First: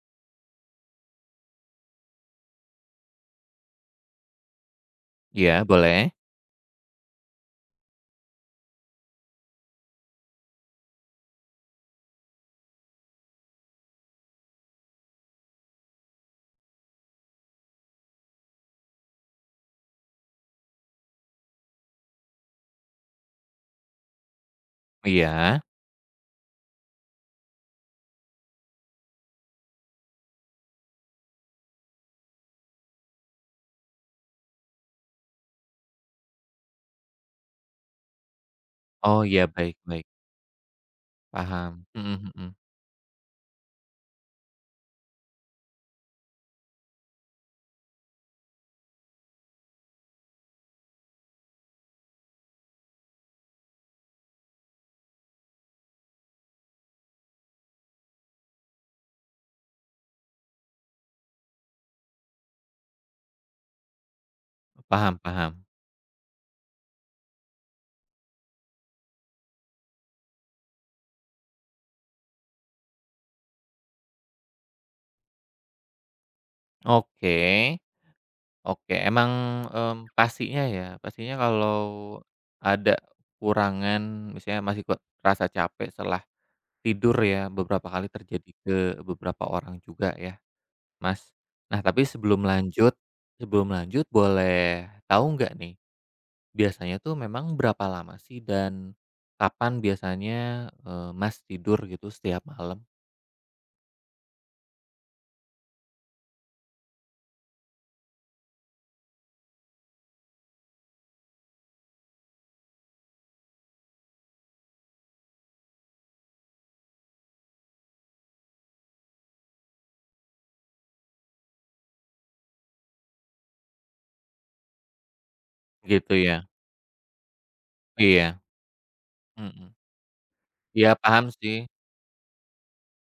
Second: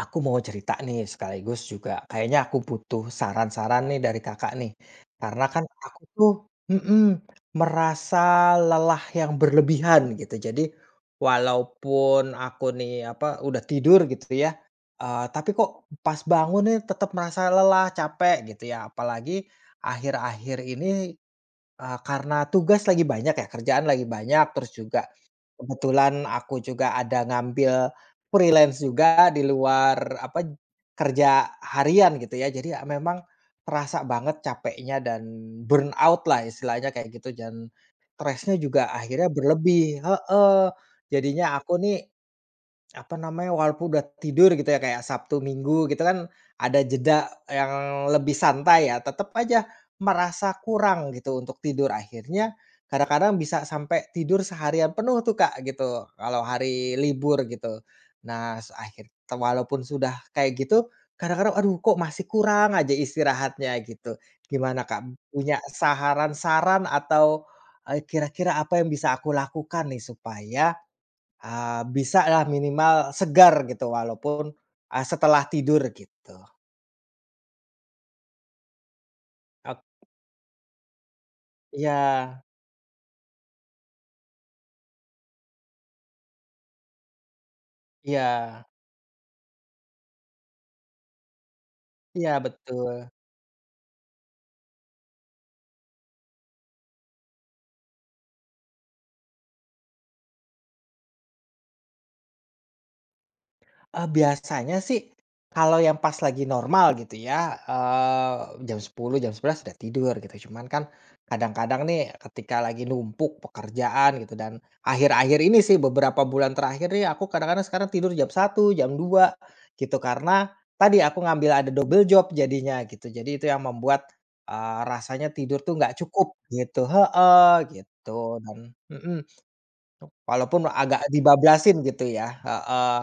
Aku mau cerita nih sekaligus juga kayaknya aku butuh saran-saran nih dari Kakak nih. Karena Iya, kan aku boleh. tuh, mhm, merasa lelah yang berlebihan gitu. Jadi walaupun aku nih apa udah tidur gitu ya, tapi kok pas bangun nih tetap merasa lelah, capek gitu ya. Apalagi akhir-akhir ini karena tugas lagi banyak ya, kerjaan lagi banyak, terus juga Iya. kebetulan aku juga ada ngambil freelance juga di luar apa, kerja harian gitu ya. Jadi ya memang terasa banget capeknya dan burnout lah istilahnya kayak gitu dan stres-nya juga Oh, akhirnya iya, baik berlebih, baik. heeh. Jadinya aku Paham. nih Mhm mhm. apa namanya, walaupun udah tidur gitu ya, kayak Sabtu Minggu gitu kan ada jeda yang lebih santai ya, tetap aja merasa kurang gitu untuk tidur. Akhirnya kadang-kadang bisa sampai tidur seharian penuh tuh, Kak, gitu, kalau hari libur gitu. Nah, s akhir walaupun sudah kayak gitu, kadang-kadang, "Aduh kok masih kurang aja istirahatnya," gitu. Gimana, Kak, Paham punya paham. saran-saran atau, kira-kira apa yang bisa aku lakukan nih supaya bisa lah minimal segar gitu walaupun, setelah tidur gitu. Oke oke. Emang, Ok. Pastinya ya, pastinya kalau Iya, ada kurangan misalnya masih kok terasa capek setelah tidur ya, beberapa kali terjadi iya, ke beberapa orang juga ya, Mas. Nah, tapi iya, sebelum lanjut betul. sebelum lanjut boleh tahu nggak nih, biasanya tuh memang berapa lama sih dan kapan biasanya, Mas tidur gitu setiap malam? Biasanya sih kalau yang pas lagi normal gitu ya, jam 10 jam 11 sudah tidur gitu. Cuman kan kadang-kadang nih ketika lagi numpuk pekerjaan gitu dan akhir-akhir ini sih beberapa bulan terakhir nih aku kadang-kadang sekarang tidur jam 1 jam 2 gitu karena tadi aku ngambil ada double job jadinya gitu. Jadi itu yang membuat, rasanya tidur tuh nggak Gitu cukup ya, gitu, heeh, gitu iya, dan, mhm, mhm, walaupun iya agak paham sih, dibablasin gitu ya, heeh.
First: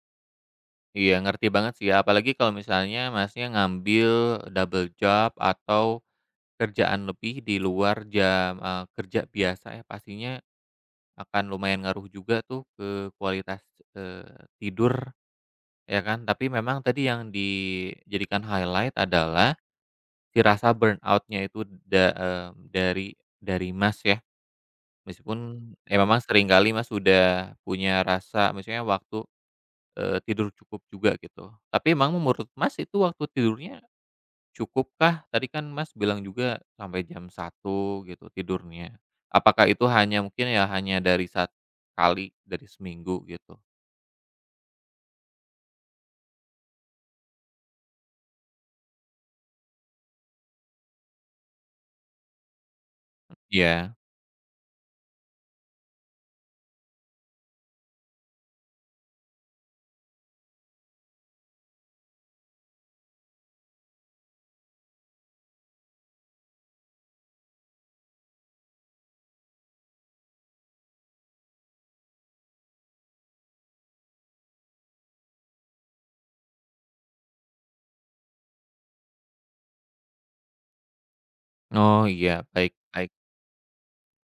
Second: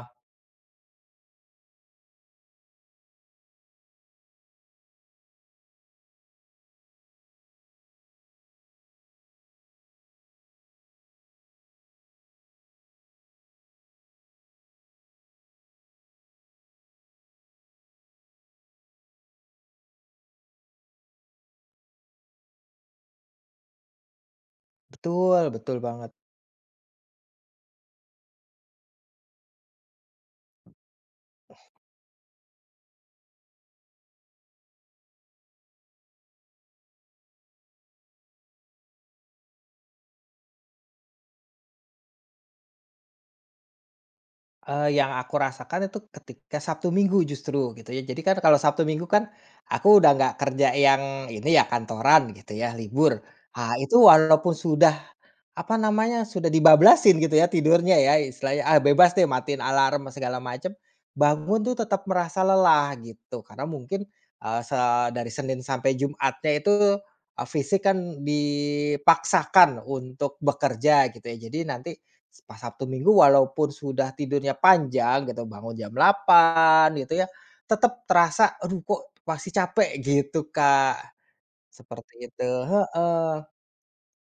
iya ngerti banget sih ya apalagi kalau misalnya Masnya ngambil double job atau kerjaan lebih di luar jam, kerja biasa ya pastinya akan lumayan ngaruh juga tuh ke kualitas, eee, tidur ya kan. Tapi memang tadi yang dijadikan highlight adalah si rasa burnout-nya itu da eee, dari dari Mas ya, Betul meskipun betul ya banget, memang seringkali Mas udah punya rasa maksudnya waktu tidur cukup juga gitu. Tapi emang menurut Mas itu waktu tidurnya cukupkah? Tadi kan Mas bilang juga sampai jam 1 gitu tidurnya. Apakah itu hanya mungkin ya hanya dari satu kali dari seminggu gitu? Yang aku rasakan itu ketika Sabtu Minggu justru gitu ya. Jadi kan kalau Sabtu Minggu kan aku udah nggak kerja yang ini ya kantoran gitu ya, libur. Ah, Iya. itu walaupun sudah apa namanya, sudah dibablasin gitu ya tidurnya ya istilahnya, ah, bebas deh matiin alarm segala macam, bangun tuh tetap merasa lelah gitu. Karena mungkin, eee, se dari Senin sampai Jumatnya itu, fisik kan dipaksakan untuk bekerja gitu ya. Jadi nanti pas Sabtu Minggu walaupun sudah tidurnya panjang gitu, bangun jam 8 gitu ya, tetap terasa, "Aduh kok masih capek," gitu Kak, Oh seperti itu. iya, baik baik. Heeh.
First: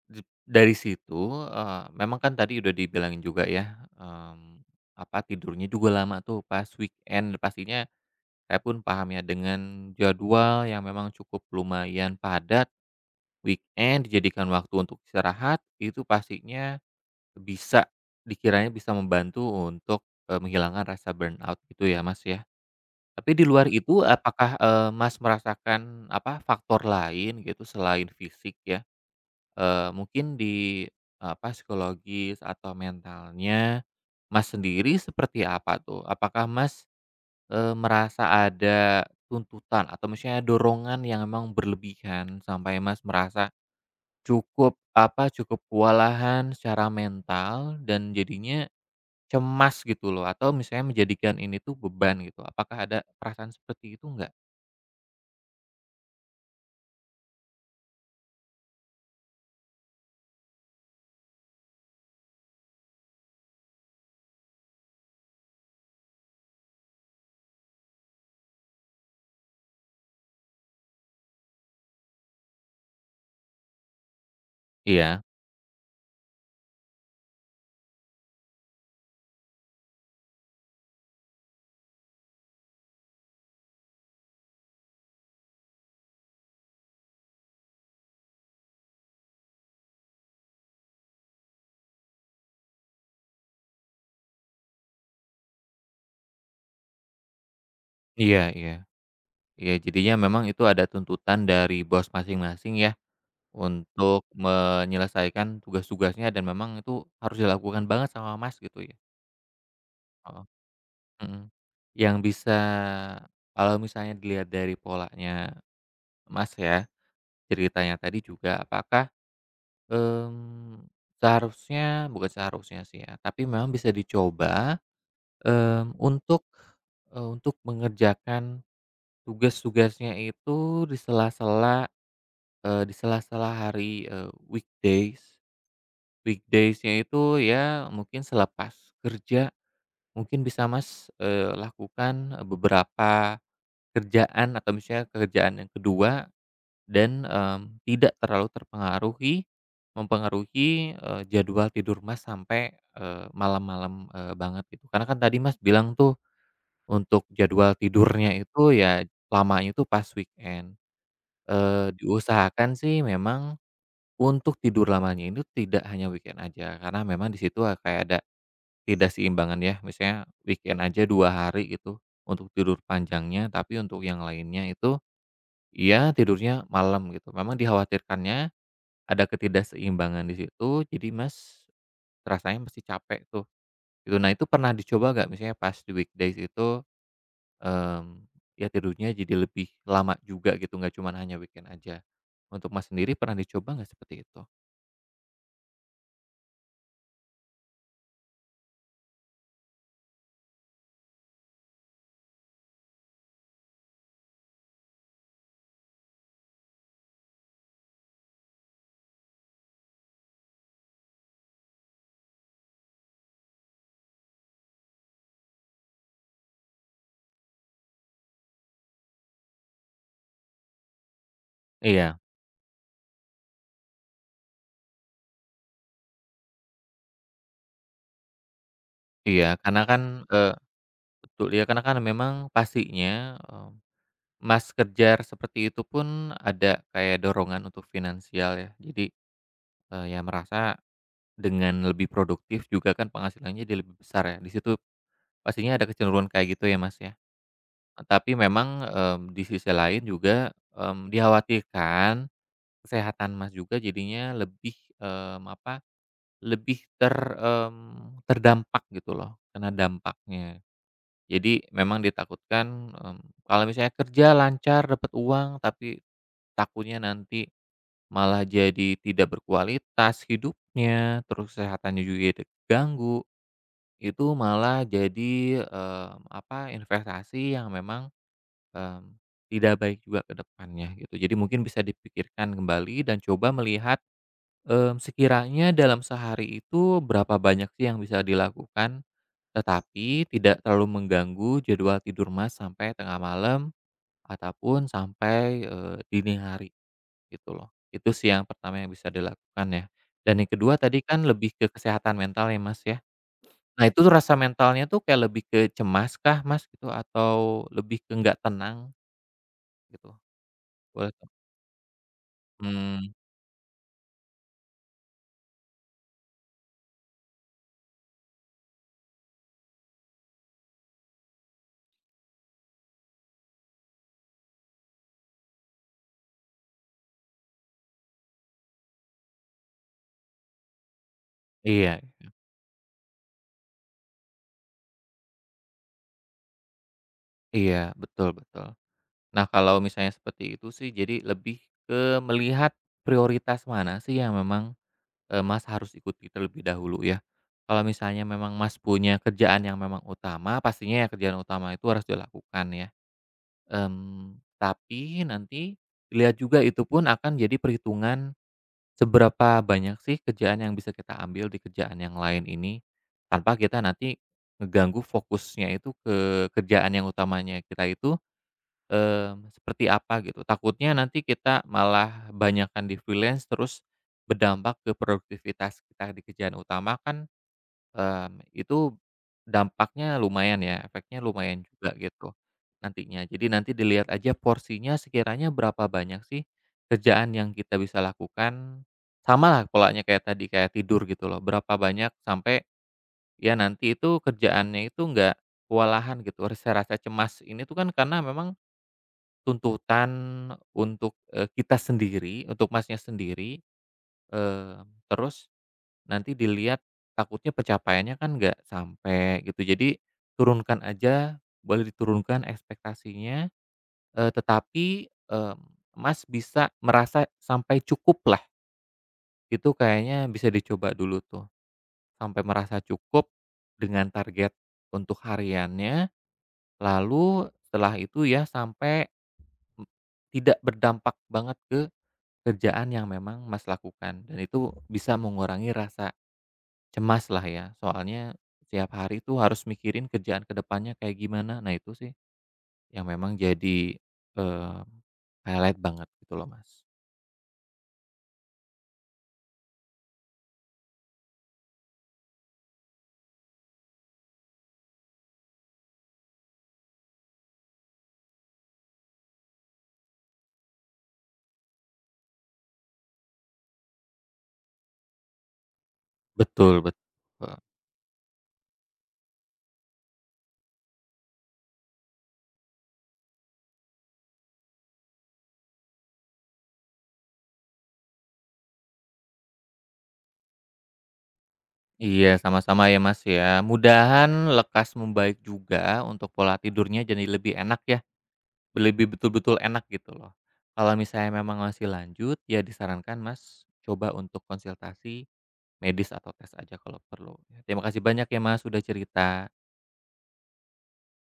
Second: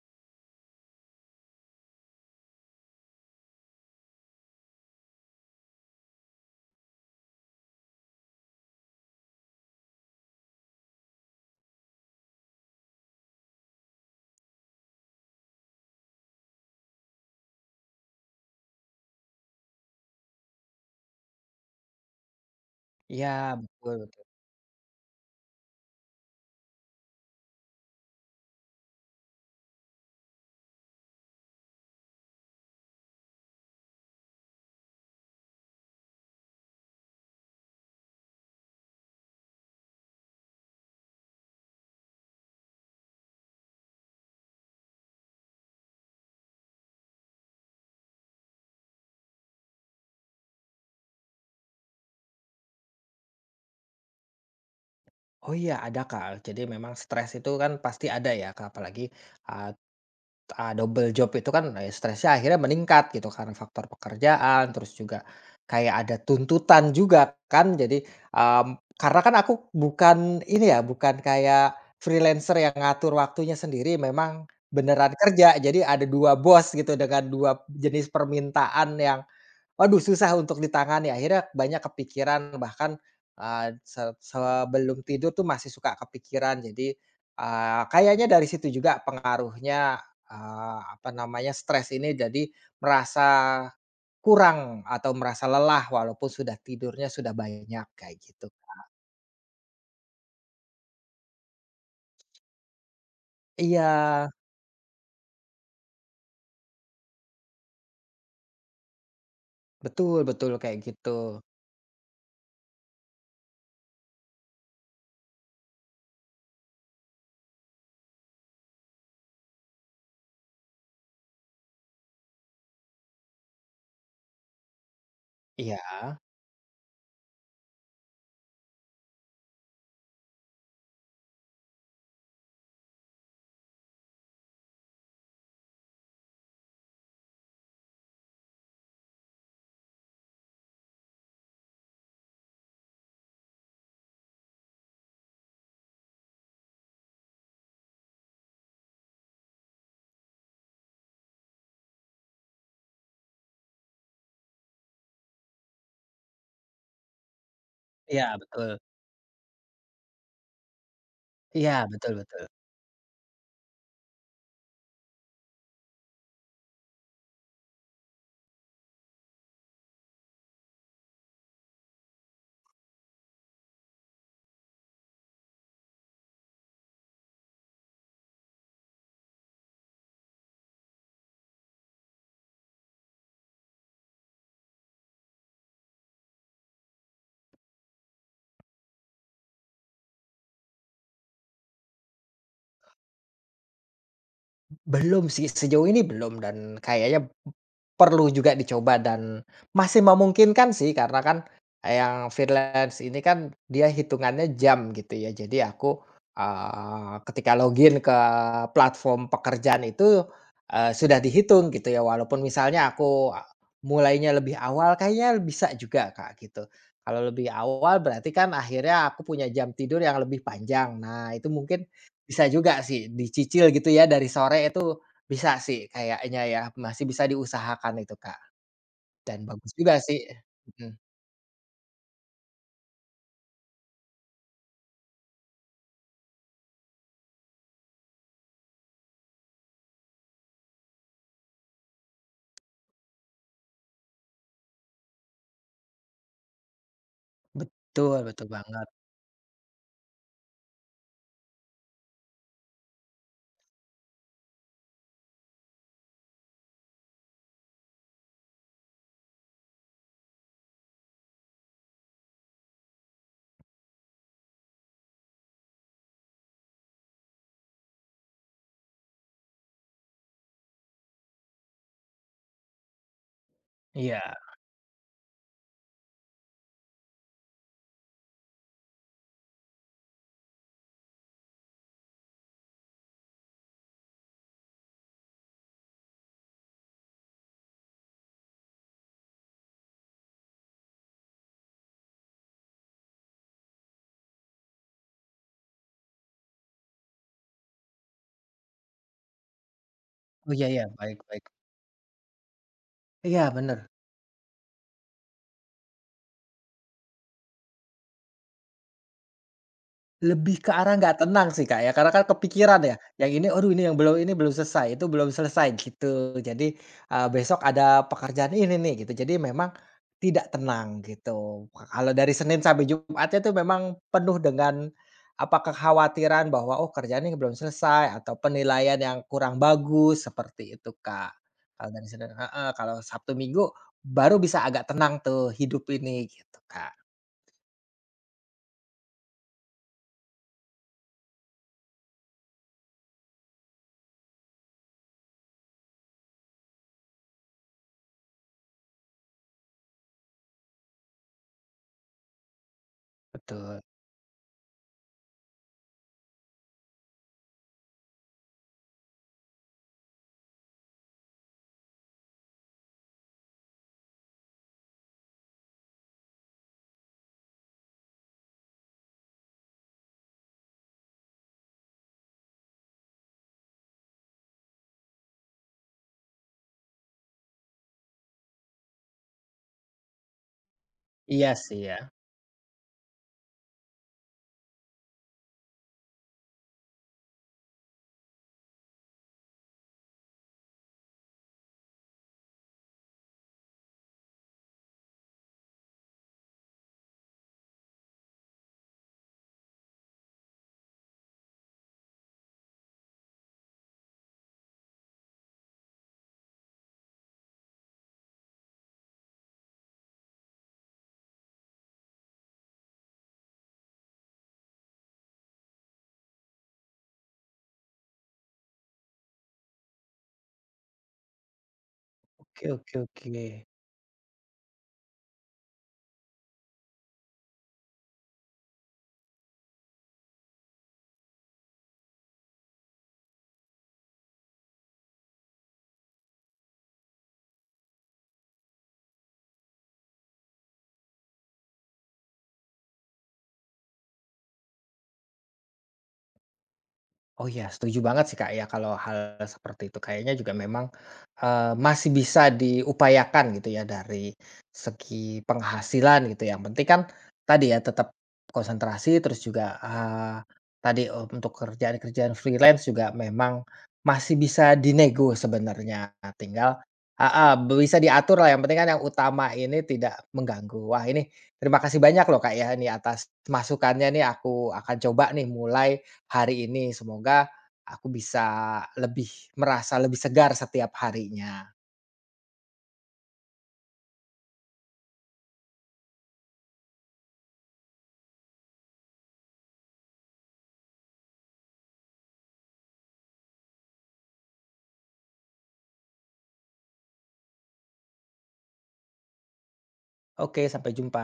Dari situ, memang kan tadi udah dibilangin juga ya, apa, tidurnya juga lama tuh pas weekend, pastinya saya pun paham ya dengan jadwal yang memang cukup lumayan padat. Weekend dijadikan waktu untuk istirahat, itu pastinya bisa dikiranya bisa membantu untuk, menghilangkan rasa burnout gitu ya, Mas, ya. Tapi di Iya, luar itu betul. apakah, Mas, merasakan apa, faktor lain gitu selain fisik ya, mungkin di apa, psikologis atau mentalnya Mas sendiri seperti apa tuh? Apakah Mas, merasa ada tuntutan atau misalnya dorongan yang memang berlebihan sampai Mas merasa cukup kewalahan secara mental dan jadinya cemas gitu loh, atau misalnya menjadikan ini tuh beban gitu. Apakah ada perasaan seperti itu enggak? Oh, iya ada, Kak. Jadi memang stres itu kan pasti ada ya, Kak, apalagi, eee, eee, double job itu kan, stresnya akhirnya meningkat gitu karena faktor pekerjaan, terus juga kayak ada tuntutan juga kan. Jadi, mmm, karena kan aku bukan ini ya, bukan kayak freelancer yang ngatur waktunya sendiri, memang beneran Iya. kerja. Jadi ada 2 bos gitu dengan 2 jenis permintaan yang, waduh, susah untuk ditangani, akhirnya banyak kepikiran bahkan, eee, se sebelum tidur tuh masih suka kepikiran. Jadi, kayaknya dari situ juga pengaruhnya, apa namanya, stres ini jadi merasa kurang atau merasa lelah walaupun sudah tidurnya sudah banyak, kayak Iya gitu. iya. Iya, jadinya memang itu ada tuntutan dari bos masing-masing ya, Iya, untuk menyelesaikan tugas-tugasnya dan memang itu harus dilakukan banget sama Mas gitu ya? betul Heeh, betul, kayak gitu. mhm. Yang bisa, kalau misalnya dilihat dari polanya Mas ya, ceritanya tadi juga, apakah Mmm, seharusnya, bukan seharusnya sih ya, tapi memang bisa dicoba, mmm, Iya. untuk, untuk mengerjakan tugas-tugasnya itu di sela-sela hari, weekdays. Weekdays-nya itu ya mungkin selepas kerja, mungkin bisa Mas, lakukan beberapa kerjaan atau misalnya kerjaan yang kedua. Dan, tidak terlalu terpengaruhi, mempengaruhi, jadwal tidur Mas sampai, malam-malam, banget gitu. Karena kan tadi Mas bilang tuh untuk jadwal tidurnya Iya itu betul. ya lamanya itu pas weekend. Iya, Eee, betul betul. diusahakan sih memang untuk tidur lamanya itu tidak hanya weekend aja, karena memang di situ kayak ada tidak, ketidakseimbangan ya. Misalnya weekend aja 2 hari gitu untuk tidur panjangnya, tapi untuk yang lainnya itu, ya tidurnya malam gitu. Memang dikhawatirkannya ada ketidakseimbangan di situ, jadi Mas, rasanya mesti capek tuh, gitu. Nah itu pernah dicoba nggak misalnya pas di weekdays itu, mmm, ya tidurnya jadi lebih lama juga gitu, nggak cuman hanya weekend aja. Untuk Mas sendiri pernah dicoba nggak seperti itu? Belum sih, sejauh ini belum dan kayaknya perlu juga dicoba dan masih memungkinkan sih karena kan yang freelance ini kan dia hitungannya jam gitu ya. Jadi aku, ketika login ke platform pekerjaan itu, sudah dihitung gitu ya walaupun misalnya aku mulainya lebih awal kayaknya bisa juga, Kak, gitu. Kalau lebih awal berarti kan akhirnya aku punya jam tidur yang lebih panjang. Nah itu mungkin Iya. bisa juga sih, dicicil gitu ya dari sore itu bisa sih kayaknya ya, masih bisa diusahakan itu, Kak, dan Iya, bagus karena juga kan, sih. eee Mhm, betul ya, karena kan memang pastinya, Mas kejar seperti itu pun ada kayak dorongan untuk finansial ya. Jadi, ya merasa dengan lebih produktif juga kan penghasilannya jadi lebih besar ya. Di situ pastinya ada kecenderungan kayak gitu ya, Mas, ya. E betul tapi betul memang, banget. Di sisi lain juga, dikhawatirkan kesehatan Mas juga jadinya lebih, apa, lebih terdampak gitu loh, kena dampaknya. Jadi memang ditakutkan, kalau misalnya kerja lancar, dapat uang, tapi takutnya nanti malah jadi tidak berkualitas hidupnya, terus kesehatannya juga terganggu, itu Iya. malah jadi, apa, investasi yang memang Mmm, tidak baik juga ke depannya gitu. Jadi mungkin bisa dipikirkan kembali dan coba melihat, sekiranya dalam sehari itu berapa banyak sih yang bisa dilakukan, tetapi tidak terlalu mengganggu jadwal tidur Mas sampai tengah malam ataupun sampai, dini hari gitu loh. Itu sih yang pertama yang bisa dilakukan ya. Dan yang Oh, iya kedua iya, tadi baik kan baik. lebih ke kesehatan mental ya, Mas, ya. Iya, Nah bener. itu tuh rasa mentalnya tuh kayak lebih ke cemas kah, Mas, gitu atau lebih ke nggak tenang gitu? Lebih ke arah Boleh nggak tenang sih, Kak, ya, karena kan kepikiran ya, Mmm, yang ini, "Aduh, ini yang belum ini belum selesai, itu belum selesai," gitu. Jadi, besok ada pekerjaan ini nih, gitu. Jadi memang tidak tenang gitu. Kalau dari Senin sampai Jumatnya tuh memang penuh dengan apa, kekhawatiran bahwa, "Oh, kerjaan ini belum selesai," atau penilaian yang kurang bagus, seperti itu, Kak. Kalau iya dari Senin, heeh, kalau Sabtu Minggu baru bisa agak tenang tuh hidup ini, gitu, Kak. iya, betul betul. Nah, kalau misalnya seperti itu sih, jadi lebih ke melihat prioritas mana sih yang memang, Mas harus ikuti terlebih dahulu ya. Kalau misalnya memang Mas punya kerjaan yang memang utama, pastinya ya kerjaan utama itu harus dilakukan ya. Betul. Tapi nanti dilihat juga itu pun akan jadi perhitungan, seberapa banyak sih kerjaan yang bisa kita ambil di kerjaan yang lain ini, tanpa kita nanti ngeganggu fokusnya itu ke kerjaan yang utamanya kita itu, seperti apa gitu. Takutnya nanti kita malah banyakkan di freelance terus berdampak ke produktivitas kita di kerjaan utama kan. Itu dampaknya lumayan ya, efeknya Iya lumayan sih juga ya. gitu nantinya. Jadi nanti dilihat aja porsinya sekiranya berapa banyak sih kerjaan yang kita bisa lakukan, samalah polanya kayak tadi, kayak tidur gitu loh, berapa banyak, sampai ya nanti itu kerjaannya itu nggak kewalahan gitu. Rasa-rasa cemas ini tuh kan karena memang tuntutan untuk, kita sendiri, untuk Masnya sendiri, eee, terus nanti dilihat, takutnya pencapaiannya kan nggak sampai gitu. Jadi turunkan aja, boleh diturunkan ekspektasinya, tetapi, Mas bisa merasa sampai cukup lah, itu kayaknya bisa dicoba dulu tuh. Sampai Oke, merasa oke, cukup oke. dengan target untuk hariannya, lalu setelah itu ya sampai, m tidak berdampak banget ke kerjaan yang memang Mas lakukan dan itu bisa mengurangi rasa cemas lah ya, soalnya setiap hari tuh harus mikirin kerjaan ke depannya kayak gimana. Nah itu sih yang memang jadi, eee, highlight banget gitu loh, Mas. Oh iya, setuju banget sih, Kak, ya, kalau hal seperti itu kayaknya juga memang, masih bisa diupayakan gitu ya dari segi penghasilan gitu, yang penting kan tadi ya tetap konsentrasi terus juga, tadi eh, untuk kerjaan-kerjaan freelance juga memang masih bisa dinego sebenarnya, Betul tinggal betul. heeh, bisa diatur lah yang penting kan yang utama ini tidak mengganggu. Wah ini terima kasih banyak loh, Kak, ya, ini atas masukannya nih aku akan coba nih mulai hari ini. Semoga aku bisa lebih merasa lebih segar setiap harinya. Iya, sama-sama ya, Mas, ya. Mudahan lekas membaik juga untuk pola tidurnya jadi lebih enak ya, lebih betul-betul enak gitu loh. Kalau misalnya memang masih lanjut, ya disarankan, Mas, coba untuk konsultasi medis atau tes aja kalau perlu. Terima kasih banyak ya, Mas, sudah cerita. Oke, sampai jumpa.